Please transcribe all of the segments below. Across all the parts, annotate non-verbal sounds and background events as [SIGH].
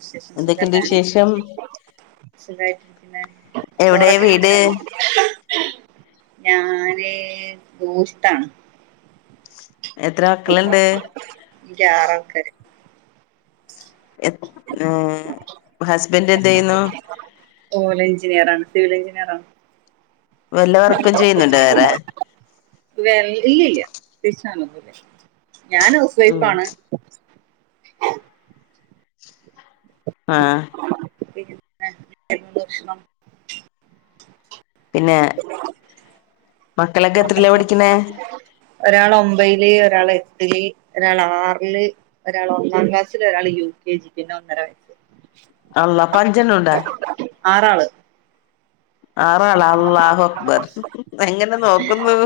[INAUDIBLE] എന്തൊക്കെയുണ്ട് വിശേഷം സുഖായിട്ടിരിക്കുന്ന എവിടെ ചോറൊക്കെ വീട് ഞാന ദോഷ്ത്താണ്. എത്ര മക്കളുണ്ട്. എനിക്ക് ആറ് ആൾക്കാര് എ ഏർ ഹസ്ബൻറ് എന്തു ചെയ്യുന്നു? ഓല എഞ്ചിനീയർണ് സിവിൽ എഞ്ചിനീയർ ആണ്. വല്ല വർക്കും ചെയ്യുന്നുണ്ടോ വേറെ വേ ഇല്ലല്ല ഞാൻ ഉം ഹൗസ്‌വൈഫാണ്. ആഹ പി ദർശന പിന്നെ മക്കളൊക്കെ എത്രീയിലാ പഠിക്കുന്നേ? ഒരാൾ ഒമ്പതില് ഒരാൾ എട്ടില് ഒരാൾ ആറില് ഒരാൾ ഒന്നാം ക്ലാസ്സില് ഒരാൾ യു കെ ജി പിന്ന ഒന്നര വയസ് അള്ളാ അപ്പൊ അഞ്ചെണ്ണ ഇണ്ടാ? ആറാള്. ആറാള അള്ളാഹ അക്ബർ എങ്ങനെ നോക്കുന്നു.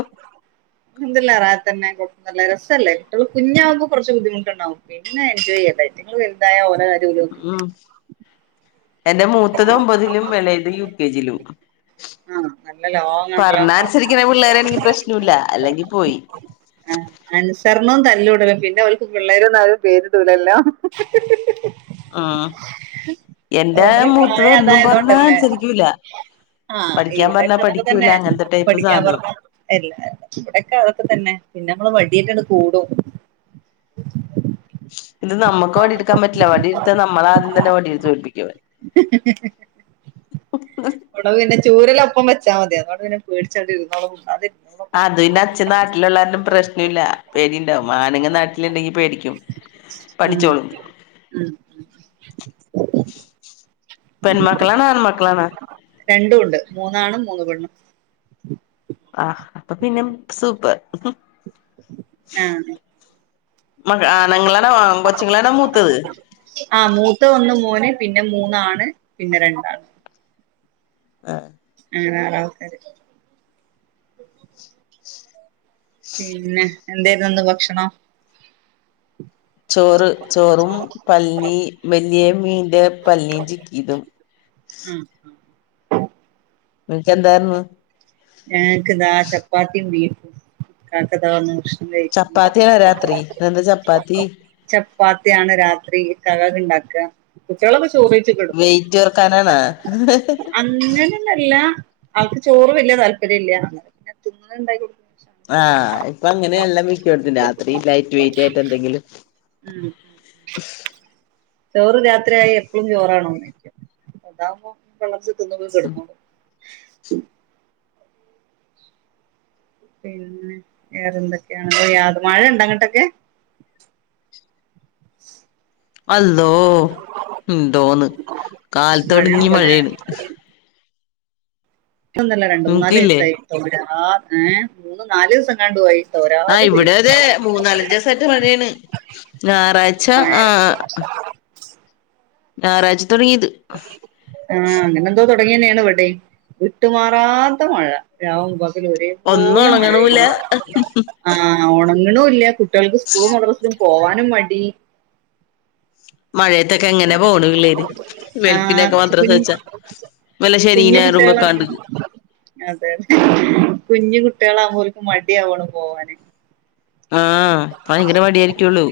എന്തല്ലാ റാഹതന്നെ. നല്ല രസമല്ലേ കുട്ടിള് കുഞ്ഞാവുമ്പോ കൊറച്ച്ബുദ്ധിമുട്ടണ്ടാവും പിന്നെ എൻജോയ് ചെയ്യ അയ്റ്റങ്ങൾ വൽതായ ഓലെ അല ഉം [UNINTELLIGIBLE] എന്റെ മൂത്തത് ഒമ്പതിലും എളയത് യു കെ ജിലും. ആഹ് നല്ല ലോങ് ആണല്ലോ പറഞ്ഞനുസരിക്കുന്ന പിള്ളേരെണെങ്കിൽ പ്രശ്നേല്ല അല്ലെങ്കി പോയി. ആഹ അനുസരണവും തല്ലൂടല പിന്നെ അവക്ക് പിള്ളേരന്നാരും പേര്ടലല്ലോ ഹ് ഹ് ഹ ഉം എന്റെ ഓലെ മൂത്തത് പ്രായം ഒന്നും പറഞ്ഞ അനുസരിക്കൂല ആഹ പഠിക്കാൻ ഇവിടെൊക്കെ പറഞ്ഞാ അതൊക്കെ തന്നെ പഠിക്കൂല അങ്ങനത്തെ ടൈപ്പ് പഠിക്കാൻ സാധനവാ പറഞ്ഞ എല്ല ഇവിടെക്കെ അതൊക്കെ തന്നെ പിന്നെ നമ്മള് വടിയിട്ടങ്ങ്കൂടും. ഇത് നമുക്ക് വടിയെടുക്കാൻ പറ്റില്ല വട എടുാൽ നമ്മള ആദ്യം തന്നെ വടി തോൽപ്പി [UNINTELLIGIBLE] ഉണവ് പിന്നെ ചൂരെല്ലാംപ്പ വെച്ചാ മതി അതോട പിെ പേടിച്ചൊണ്ട് ഇരുന്നോളും. അതു പിന്ന അച്ഛൻ നാട്ടിലുള്ളാരും പ്രശ്ന ഇല്ല പേടിണ്ടാവും ആണങ്ങ നാട്ടിലുണ്ടെങ്കി പേടിക്കും. ഉം പഠിച്ചോളും ഉം ഉ പെൺമക്കളാണോ ആൺമക്കളാണോ രണ്ടും ഉണ്ട് മൂന്നാണ് മൂന്ന് പെണ്ണു ആഹ് അപ്പൊ പിന്നെ സൂപ്പർ. ആഹ് മക ആണുങ്ങളാണോ കൊച്ചുങ്ങളാണോ മൂത്തത് ആ മൂത്ത ഒന്ന് മൂന് [INAUDIBLE] പിന്നെ മൂന്നാണ് പിന്നെ രണ്ടാണ്. ആഹ ആണ.. പിന്നെ എന്തായിന്ന് ഭക്ഷണം ചോറ് ചോറും പല്ലിനി വലിയ മീന്റെ പല്ലി ചിക്കീതും. ആഹ നിനക്ക് എന്തായിര്ന്ന്. ഞങ്ങൾക്ക് ഇതാ ചപ്പാത്തി ബീഫുംകാക്കതാന്നഷ ചപ്പാത്തിയാണ രാത്രി എന്ത് ചപ്പാത്തി. ചപ്പാത്തിയാണ് രാത്രി ഇകാക് ഉണ്ടാക്കാകുട്ടിള് ചോറി കിടുന്നു വെയിറ്റ് കുറക്കാനാണോ അങ്ങ [INAUDIBLE] നെന്നല്ല അവൾക്ക് ചോറ് വലിയ താല്പര്യം ഇല്ല പിന്നെ തിന്ന്ന ഉണ്ടായി. ആഹ് ഇപ്പൊ അങ്ങനെയ എല്ലാം വിഷ കൊടുത്തി രാത്രി ലൈറ്റ് വെയിറ്റ് ആയിട്ട് എന്തെങ്കിലും. ഉം ഉം [UNINTELLIGIBLE] ചോറ് രാത്രിയായി എപ്പോഴും ചോറാണോ? അതാകുമ്പോ പള്ളർച്ച തിന്ന്ങ്ങ്‌കെടക്ക് പിന്നെ, വേറെന്തൊക്കെയാണ്, യാത, മഴണ്ടോ, അങ്ങോട്ടൊക്കെ [UNINTELLIGIBLE] അള്ളോ, ന്തോന്ന്, കാലത്തൊടങ്ങി, മഴയുണ്ടല്ലേ മഴേണ്. ന്നല്ല രണ്ട്, മൂന്നാല്, നിനക്കില്ലേ ഈസായി, തോരാ, ഏ, ആഹ്, മൂന്ന്, നാല്, ദിവസ ആഹ് തോരാതെ ഇവിടെ പെയ്യുന്ന അതെ ഒരാളത് മൂന്നാലഞ്ച് ദിവസായിട്ട് മഴയാണ് ഞായറാഴ്ച [UNINTELLIGIBLE] ഞാറായ്ച്ച ആ, അങ്ങനെന്തോ, തു ങ്ങന്നേണ്, വടേം, വിട്ടുമാറാത്ത, മഴ, രാവും, പക ഒന്നും രൊരേപോലെ, ഉണങ്ങണൂല്ല മഴേണ്, ആ, ഓണങ് ണ്ണുല്ല, കുട്ട്യാൾക്ക്, സ്കൂളും, മദ്രസും, പോവാനും, മടി മഴയത്തൊക്കെ, എങ്ങനെ, പോണ്, പിള്ളേര് ആഹ് വെളുപ്പിനൊക്കെ, കു മദ്രസച്ച, വല്ല, ഷെനീം, കുഞ്ഞു ഞായറും, കുട്ടികളാണ് വെക്കാണ്ട്, അതെ, അതെ, കുഞ്ഞു കുട്ടികളാവുമ്പോൽക്ക്, മടി ആവാണ്, പോവാന് ആ, ഭയങ്കര, മടിയായിരിക്കുള്ളു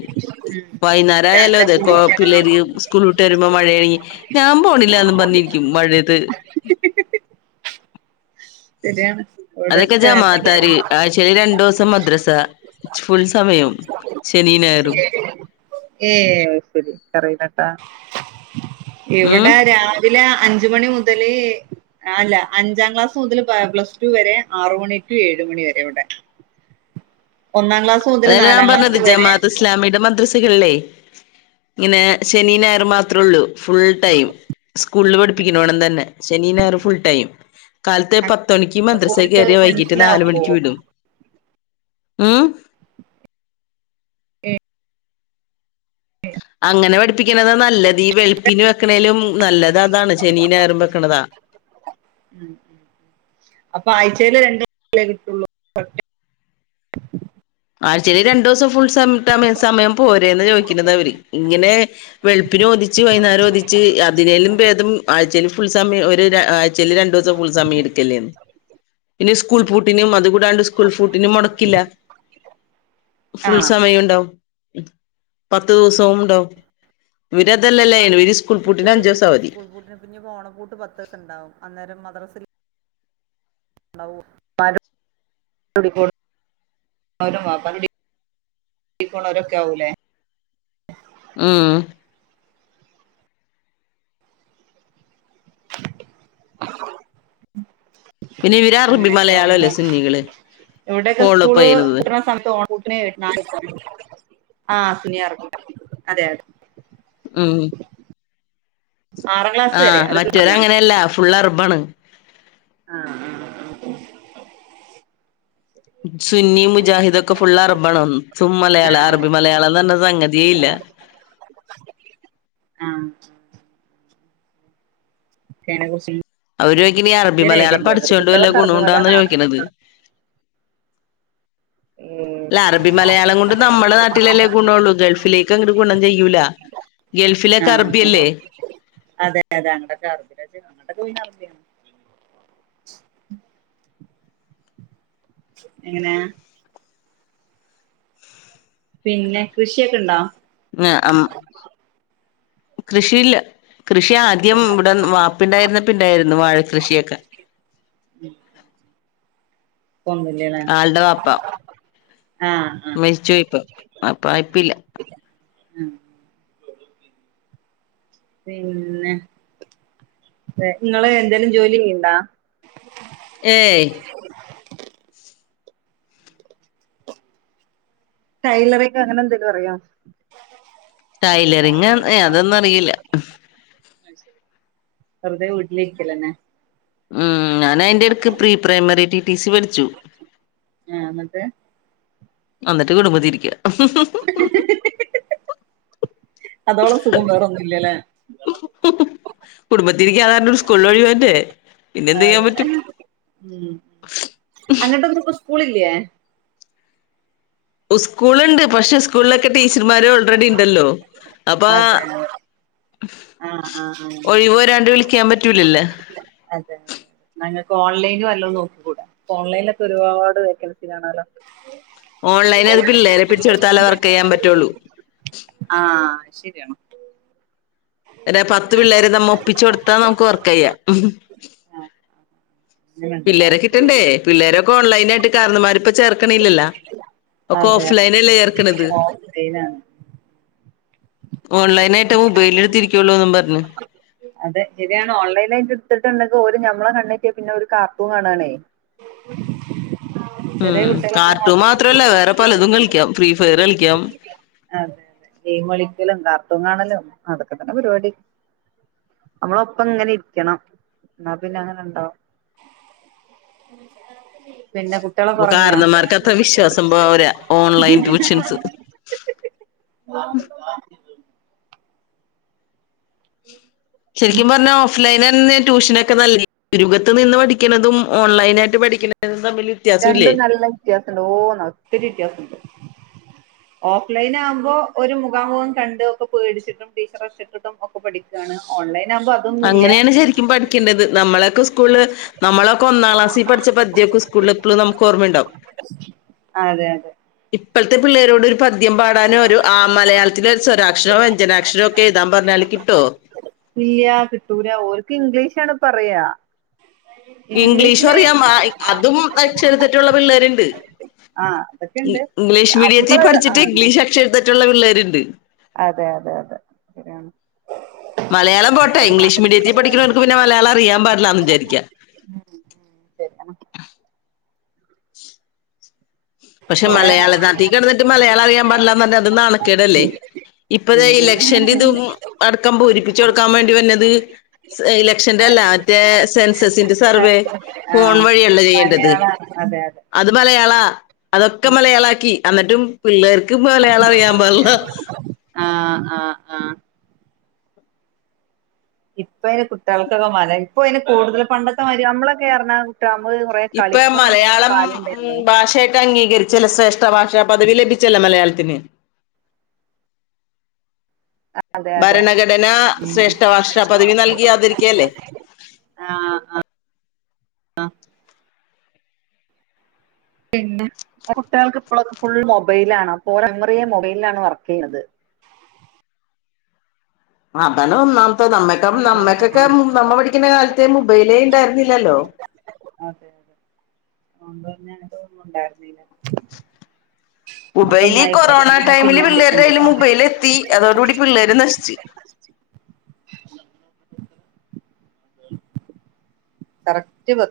ഉം വൈകുന്നേയാലോ, രാവിലെ അതെ, ക്കൊ, കുളിക്കണം പിള്ളേര്, സ്കൂള വിട്ട്, വരുമ്പോ, മഴേണി, ഞാൻ, പോണില്ലന്ന്, പറഞ്ഞി ക്കും, മഴത്ത് ശരിയാണ് അതൊക്കെ, ഇവിടെക്കെ ജെമാത്താരി, ആഴ്ചെല്, രണ്ടൂസം, മദ്രസ ഫുൾ സമയം ശനിയും ഞായറും ഏ, ശരി, കറ ഉം ഇവിടെ, രാവിലെ അഞ്ച്, മണി മുതല്, അല്ല, അഞ്ചാം ക്ലാസ്, മുതല്, പ്ലസ് ടു വരെ, ആറ്, മണി, ടു, ഏഴ് ട്ട്, മണിവരെവെടെ, ഒന്നാം, ക് അതല്ല, ഞാൻ പറഞ്ഞത്, ജമാഅത്ത്, ഇസ്ലാമിടെ, മദ്ര കൾല്ലേ, ഇങ്ങനെ, ശെനീം, ഞായറും, മാത്രേള്ളൂ. ഫുൾ, ടൈം, സ്കൂളിൽ, പഠിപ്പിക്കണൊണം, തന്നെ, ശെനീം, ഞായറും, ഫുൾ, ടൈം. കാലത്തെ, പത്ത്, മണിക്ക്, മദ്രസെ, ഓർക്ക് കേറിയ, വൈകീട്ട്, നാല്, മനസ്സിലാവുമോ മണിക്ക്, വിടു മ്മ് ഏ അങ്ങനെ, പഠപ്പിക്കണത, നല്ലത്, ഈ വെളുപ്പിന്, വെക്കണേലും മ്മ്, നല്ലതതാണ്, ശെനീം, ഞായറൊക്കെ, വെക്കണതാ ആഴ്ച്ചൽ രണ്ടേ, കിട്ടുള്ളൂ ആഴ്ച്ചൽ, രണ്ടൂസം, ഫുൾ നം, ട്ട, സമയം, പോരേന്ന്, ചോദിക്കുന്നതവര് ഇങ്ങനെ വെളുപിനെ ഓടിച്ചു വായിന്നേരം ഓടിച്ചു അതിനേലും, ബേദം ആഴ്ചേല്, ഫുൾ സമയം, ഒരു, ര, ആഴ്ചൽ, രണ്ടുസം, ഫുൾ, സമയം, എടുക്കലേന്ന് ഇനി, സ്കൂൾപൂട്ടിനും, അത് കൂടാണ്ട്, സ്കൂൾ ഫുഡ്നും, മൊടക്കില്ല ആ ഫുൾ, സമയൊണ്ടാവും. മ്മ്, പത്ത്, ദിവസൊവും ണ്ടാവും അപ്പൊ, അങ്ങനെ, കുട്ട്യാൾ, വരോ, അവധി സ്കൂൾ പൂട്ടിന്, പ്പിനിപ്പോ, ഓണപ്പൂട്ട്, പത്തീസം, ണ്ടാവും, അന്നേരം, മദ്രാസിൽ [UNINTELLIGIBLE] [UNINTELLIGIBLE] ആാവൂലേ മ്മ് [INAUDIBLE] പിന്നെ, ഇവരറബി, മലയാളല്ലേ, സുന്നികള്. ഇവിടെക്കെ, ഫോളോ അപ്പ് സ്കൂള്, ചെയ്യണത് പൂട്ട്ണ, സമയത്ത്, ഓണ പ്പൂട്ട്ണ് [UNINTELLIGIBLE] ആഹ, സുനിയറബി, അതെ, അതെ ഉം, ആറാം ക്ലാസ് വരെ ആഹ്, അത് മതിയാണ് മറ്റേതങ്ങനെയല്ല, ഫുള്ളർബാണ്. ആ, ആ, ആ സുന്നി മുജാഹിദോക്കെ ഫുള് അറബാണ് സും മലയാളം അറബി മലയാളം എന്ന് പറഞ്ഞ സംഗതിയേ ഇല്ല ആ കേണ [UNINTELLIGIBLE] അവര് ചോദിക്കണ് ഈ അറബി മലയാളം രായിട്ടില്ലേ എന്നിട്ട് പഠിച്ചോണ്ട് വല്ല കുട്ടികളൊക്കെ ഗുണുണ്ടാന്നാ അറബിമലയാളാണ് ചോദിക്കണത് ഏ അല്ല അറബി മലയാളം കൊണ്ട് നമ്മുടെ നാട്ടിലല്ലേ ഗുണള്ളൂ ഗൾഫിലേക്ക് അങ്ങട് ഗുണം ചെയ്യൂല ഗൾഫിലെക്കെ ആഹ് അറബിയല്ലേ അതെ അതെ അങ്ങൊക്കെ അറബിയാണ് അറബിയാണ് എങ്ങനെയാ പിന്നെ കൃഷിയൊക്കെ ഉണ്ടോ കൃഷിയില്ല കൃഷി ആദ്യം ഇവിടെ വാപ്പയുണ്ടായിരുന്നപ്പൊണ്ടായിരുന്നു വാഴ കൃഷിയൊക്കെ ഉം ആളുടെ വാപ്പ ആഹ് ആഹ് മരിച്ചു പോയിപ്പോ അപ്പ ഇപ്പില്ല ഉം പിന്നെ നിങ്ങള് എന്തേലും ജോലി ചെയ്യിണ്ട ഏയ് ടൈലറിങ് അങ്ങനെ എന്തേലും അറിയോ ടൈലറിങ് അതൊന്നും അറിയില്ല ശരി വെറുതെ വീട്ടില ഇരിക്കലന്നെ ഉം ഞാൻ അയിന്റെ ഇടക്ക് pre primary T T C പഠിച്ചു ആഹ് എന്നിട്ട് എന്നിട്ട് കുടുമ്പത്തിരിക്ക അതോളം സുഖം വേറെൊന്നുല്ല്യല്ലേ കുടുംബത്തിരിക്കാതാരോട് സ്കൂളു ഒഴിവ് വേണ്ടേ പിന്നെ എന്ത് ചെയ്യാൻ ആഹ് പറ്റും ഉം അങ്ങട്ടൊന്നും ഇപ്പൊ സ്കൂൾ ഇല്ലേ ഉസ്കൂളുണ്ട് പക്ഷെ സ്കൂളിലൊക്കെ ടീച്ചർമാര് ഓൾറെഡി ഉണ്ടല്ലോ അപ്പ അതെ ആഹ് ആഹ് ആഹ് അങ്ങനെ ഒഴിവുവരാണ്ട് വിളിക്കാൻ പറ്റൂലല്ലോ അതെ ഞങ്ങക്ക് ഓൺലൈന് വല്ലോം നോക്കി കൂടെ ഓൺലൈനിലൊക്കെ ഒരുപാട് വേക്കൻസി കാണല്ലോ ഓൺലൈൻ അത് പിള്ളേരെ പിടിച്ചു കൊടുത്താലേ വർക്ക് ചെയ്യാൻ പറ്റുള്ളൂ ആ അത് ശരിയാണ് പത്ത് പിള്ളേര് നമ്മ ഒപ്പിച്ചു കൊടുത്താ നമുക്ക് വർക്കെയ്യാം ആഹ് അങ്ങനെണ്ടല്ലേ പിള്ളേരെ കിട്ടണ്ടേ പിള്ളേരൊക്കെ ഓൺലൈനായിട്ട് കാരണവന്മാരെ പ ചേർക്കണില്ലല്ല ഒക്കെ അതെ ഓഫ് ലൈനല്ലേ ചേർക്കണത് ഓൺലൈനാണ് ഓൺലൈനായിട്ട് മൊബൈല് എടുത്തിരിക്കുവല്ലോ എന്നും പറഞ്ഞു അതെ ശരിയാണ് ഓൺലൈൻ അയിട്ട് എടുത്തിട്ടുണ്ടെങ്കിൽ ഒരു ഞമ്മളെ കണ്ണുവെട്ടിട്ട് പിന്നെ ഒരു കാർട്ടൂണ് കാണാണേ ചെറിയ ഉം കുട്ടികളൊക്കെ കാർട്ടുണ് ആവുമ്പോ മാത്രല്ല വേറെ പലതും കളിക്കാം ഫ്രീ ഫയർ കളിക്കാം അതെ അതെ ഗെയിംകളിക്കലും കാർട്ടൂൺ കാണലും അതൊക്കെ തന്നെ പരിപാടി നമ്മളു ഒപ്പം ഇങ്ങനെ ഇരിക്കണം എന്നാ പിന്നെ അങ്ങനെണ്ടാവും പിന്നെ കുട്ടികളൊക്കെ ഇപ്പൊ ഉറങ്ങിയാ കാരണന്മാർക്ക് അത്ര വിശ്വാസം പോരാ ഓൺലൈൻ ട്യൂഷൻസ് ഒ ഉം ശരിക്കും പറഞ്ഞാ ഓഫ്‌ലൈൻ തന്നേ ട്യൂഷനൊക്കെ നല്ലേ രുകത്ത് നിന്ന് പഠിക്കുന്നതും ഓൺലൈൻ ആയിട്ട് പഠിക്കണതും തമ്മിൽ വ്യത്യാസംല്ലേ രണ്ടും നല്ല വ്യത്യാസംണ്ട് ഓന്ന ഒത്തിരി വ്യത്യാസംണ്ട് ഓഫ്ലൈൻ ആകുമ്പോൾ ഒരു മുഖാമുഖം കണ്ട് ഒക്കെ പേടിച്ചിട്ടും ടീച്ചറേ സെട്ടിട്ടും ഒക്കെ പഠിക്കുകയാണ് ഓൺലൈൻ ആകുമ്പോ അതൊന്നുമില്ല അങ്ങനെയാണ് ശരിക്കും പഠിക്കേണ്ടത് നമ്മളൊക്കെ അങ്ങനെയാണ് ശരിക്കും അങ്ങനെയാണ് ശെരിക്കും പഠിക്കേണ്ടത് നമ്മളെസ്കൂളില് നമ്മളൊക്കെ ഒന്നാം ക്ലാസ്സിൽ പഠിച്ച പദ്ധൊക്കെ സ്കൂളിൽ നമുക്ക് ഓർമ്മുണ്ടകും. അതെ അതെ ഇപ്പോഴത്തെ പിള്ളേരോട് പദ്യം പാടാനോ ഒരു ആ പദ്യം മലയാളത്തില ഒരു സ്വരാക്ഷരോ വഞ്ജനാക്ഷരമോ ഒക്കെ എഴുതാൻ പറഞ്ഞാല് കിട്ടോ ഇല്ല ൂരാ ഓർക്ക് ഇംഗ്ലീഷ ആാണ് പറയാ ഇംഗ്ലീഷും ഇംഗ്ലീഷില് അറിയാം അതും അക്ഷര തെറ്റുള്ള പിള്ളേരുണ്ട്. ആ അതൊക്കെ ഉണ്ട് ഇംഗ്ലീഷ് മീഡിയത്തി നമ്മള് ആ പഠിച്ചിട്ട് ഇംഗ്ലീഷ് അക്ഷര തെറ്റുള്ള പിള്ളേരുണ്ട് അതെ അതെ അതെ ശരിയാണ് മലയാളം പോട്ടെ. ഇംഗ്ലീഷ് മീഡിയത്തിൽ പഠിക്കുന്നവർക്ക് പിന്നെ മലയാളം അറിയാൻ പാടില്ലന്ന് വിചാരിക്കാ ഉ പക്ഷെ കൊറേ മലയാള നാട്ടീ കിടന്നിട്ട് മലയാളം അറിയാൻ പടില്ല അത് നണക്കേടല്ലേ? ഇപ്പത ഇലക്ഷൻന്റെ ഇതും അടക്കം പൂരിപ്പിക്കും ിച്ച കൊടുക്കാൻ വേണ്ടി വന്നത്? ഇലക്ഷന്റെ അല്ലാ മറ്റേ സെൻസസിന്റെ സർവേ ആ ഫോൺ വഴിയല്ല ചെയ്യേണ്ടത്? മലയാളം അതെ അതെ അത് മലയാളാ അതൊക്കെ മലയാള ആക്കി അന്നിട്ടും പിള്ളേർക്കും ഇപ്പം മലയാള അറിയാൻ പാടില്ല ആഹ ഇപ്പൊ അതിന്റെ കുട്ടികൾക്കൊക്കെ മര ഇപ്പ അതിന് കൂടുതൽ പണ്ടൊക്കെ മതി നമ്മളൊക്കെറഞ്ഞാ ഇപ്പൊ മലയാളം ഉ ഉണ്ടായിരുന്നു ഭാഷായിട്ട് അംഗീകരിച്ചില്ല സർ മത്ത ഭാഷാ പദവി ലഭിച്ചല്ല മലയാളത്തിന്? അതെ അതെ ഭരണഘടന ശ്രേഷ്ഠ ഭാഷാ പദവി നൽകിയാതിരിക്കുകല്ലേ? ആഹ ആഹ ആഹ പിന്നെ കുട്ടികൾക്ക് എപ്പോളും ഫുൾ മൊബൈൽ ആണ് മെമ്മറിയെ മൊബൈലിൽ ആണ് വർക്ക്‌ ചെയുന്നത് അതാണ് ഒന്നാം നമ്മക്ക് നമ്മക്കൊക്കെ അതെ നമ്മൾ പഠിക്കുന്ന കാലത്തെ മൊബൈലേ ഉണ്ടായിരുന്നില്ലല്ലോ അതെ അതെ അണ്ടന്ന [UNINTELLIGIBLE] തോന്നുന്നുണ്ടായിരുന്നന മബൈൽ ഈ കൊറോണ ടൈമില് വിളിക്കണ്ട് പിള്ളേരുടൊലും ട്ടോ മബൈൽ എത്തി അതോടുകൂടി പിള്ളേര് നശിച്ചു കറക്റ്റ് പ.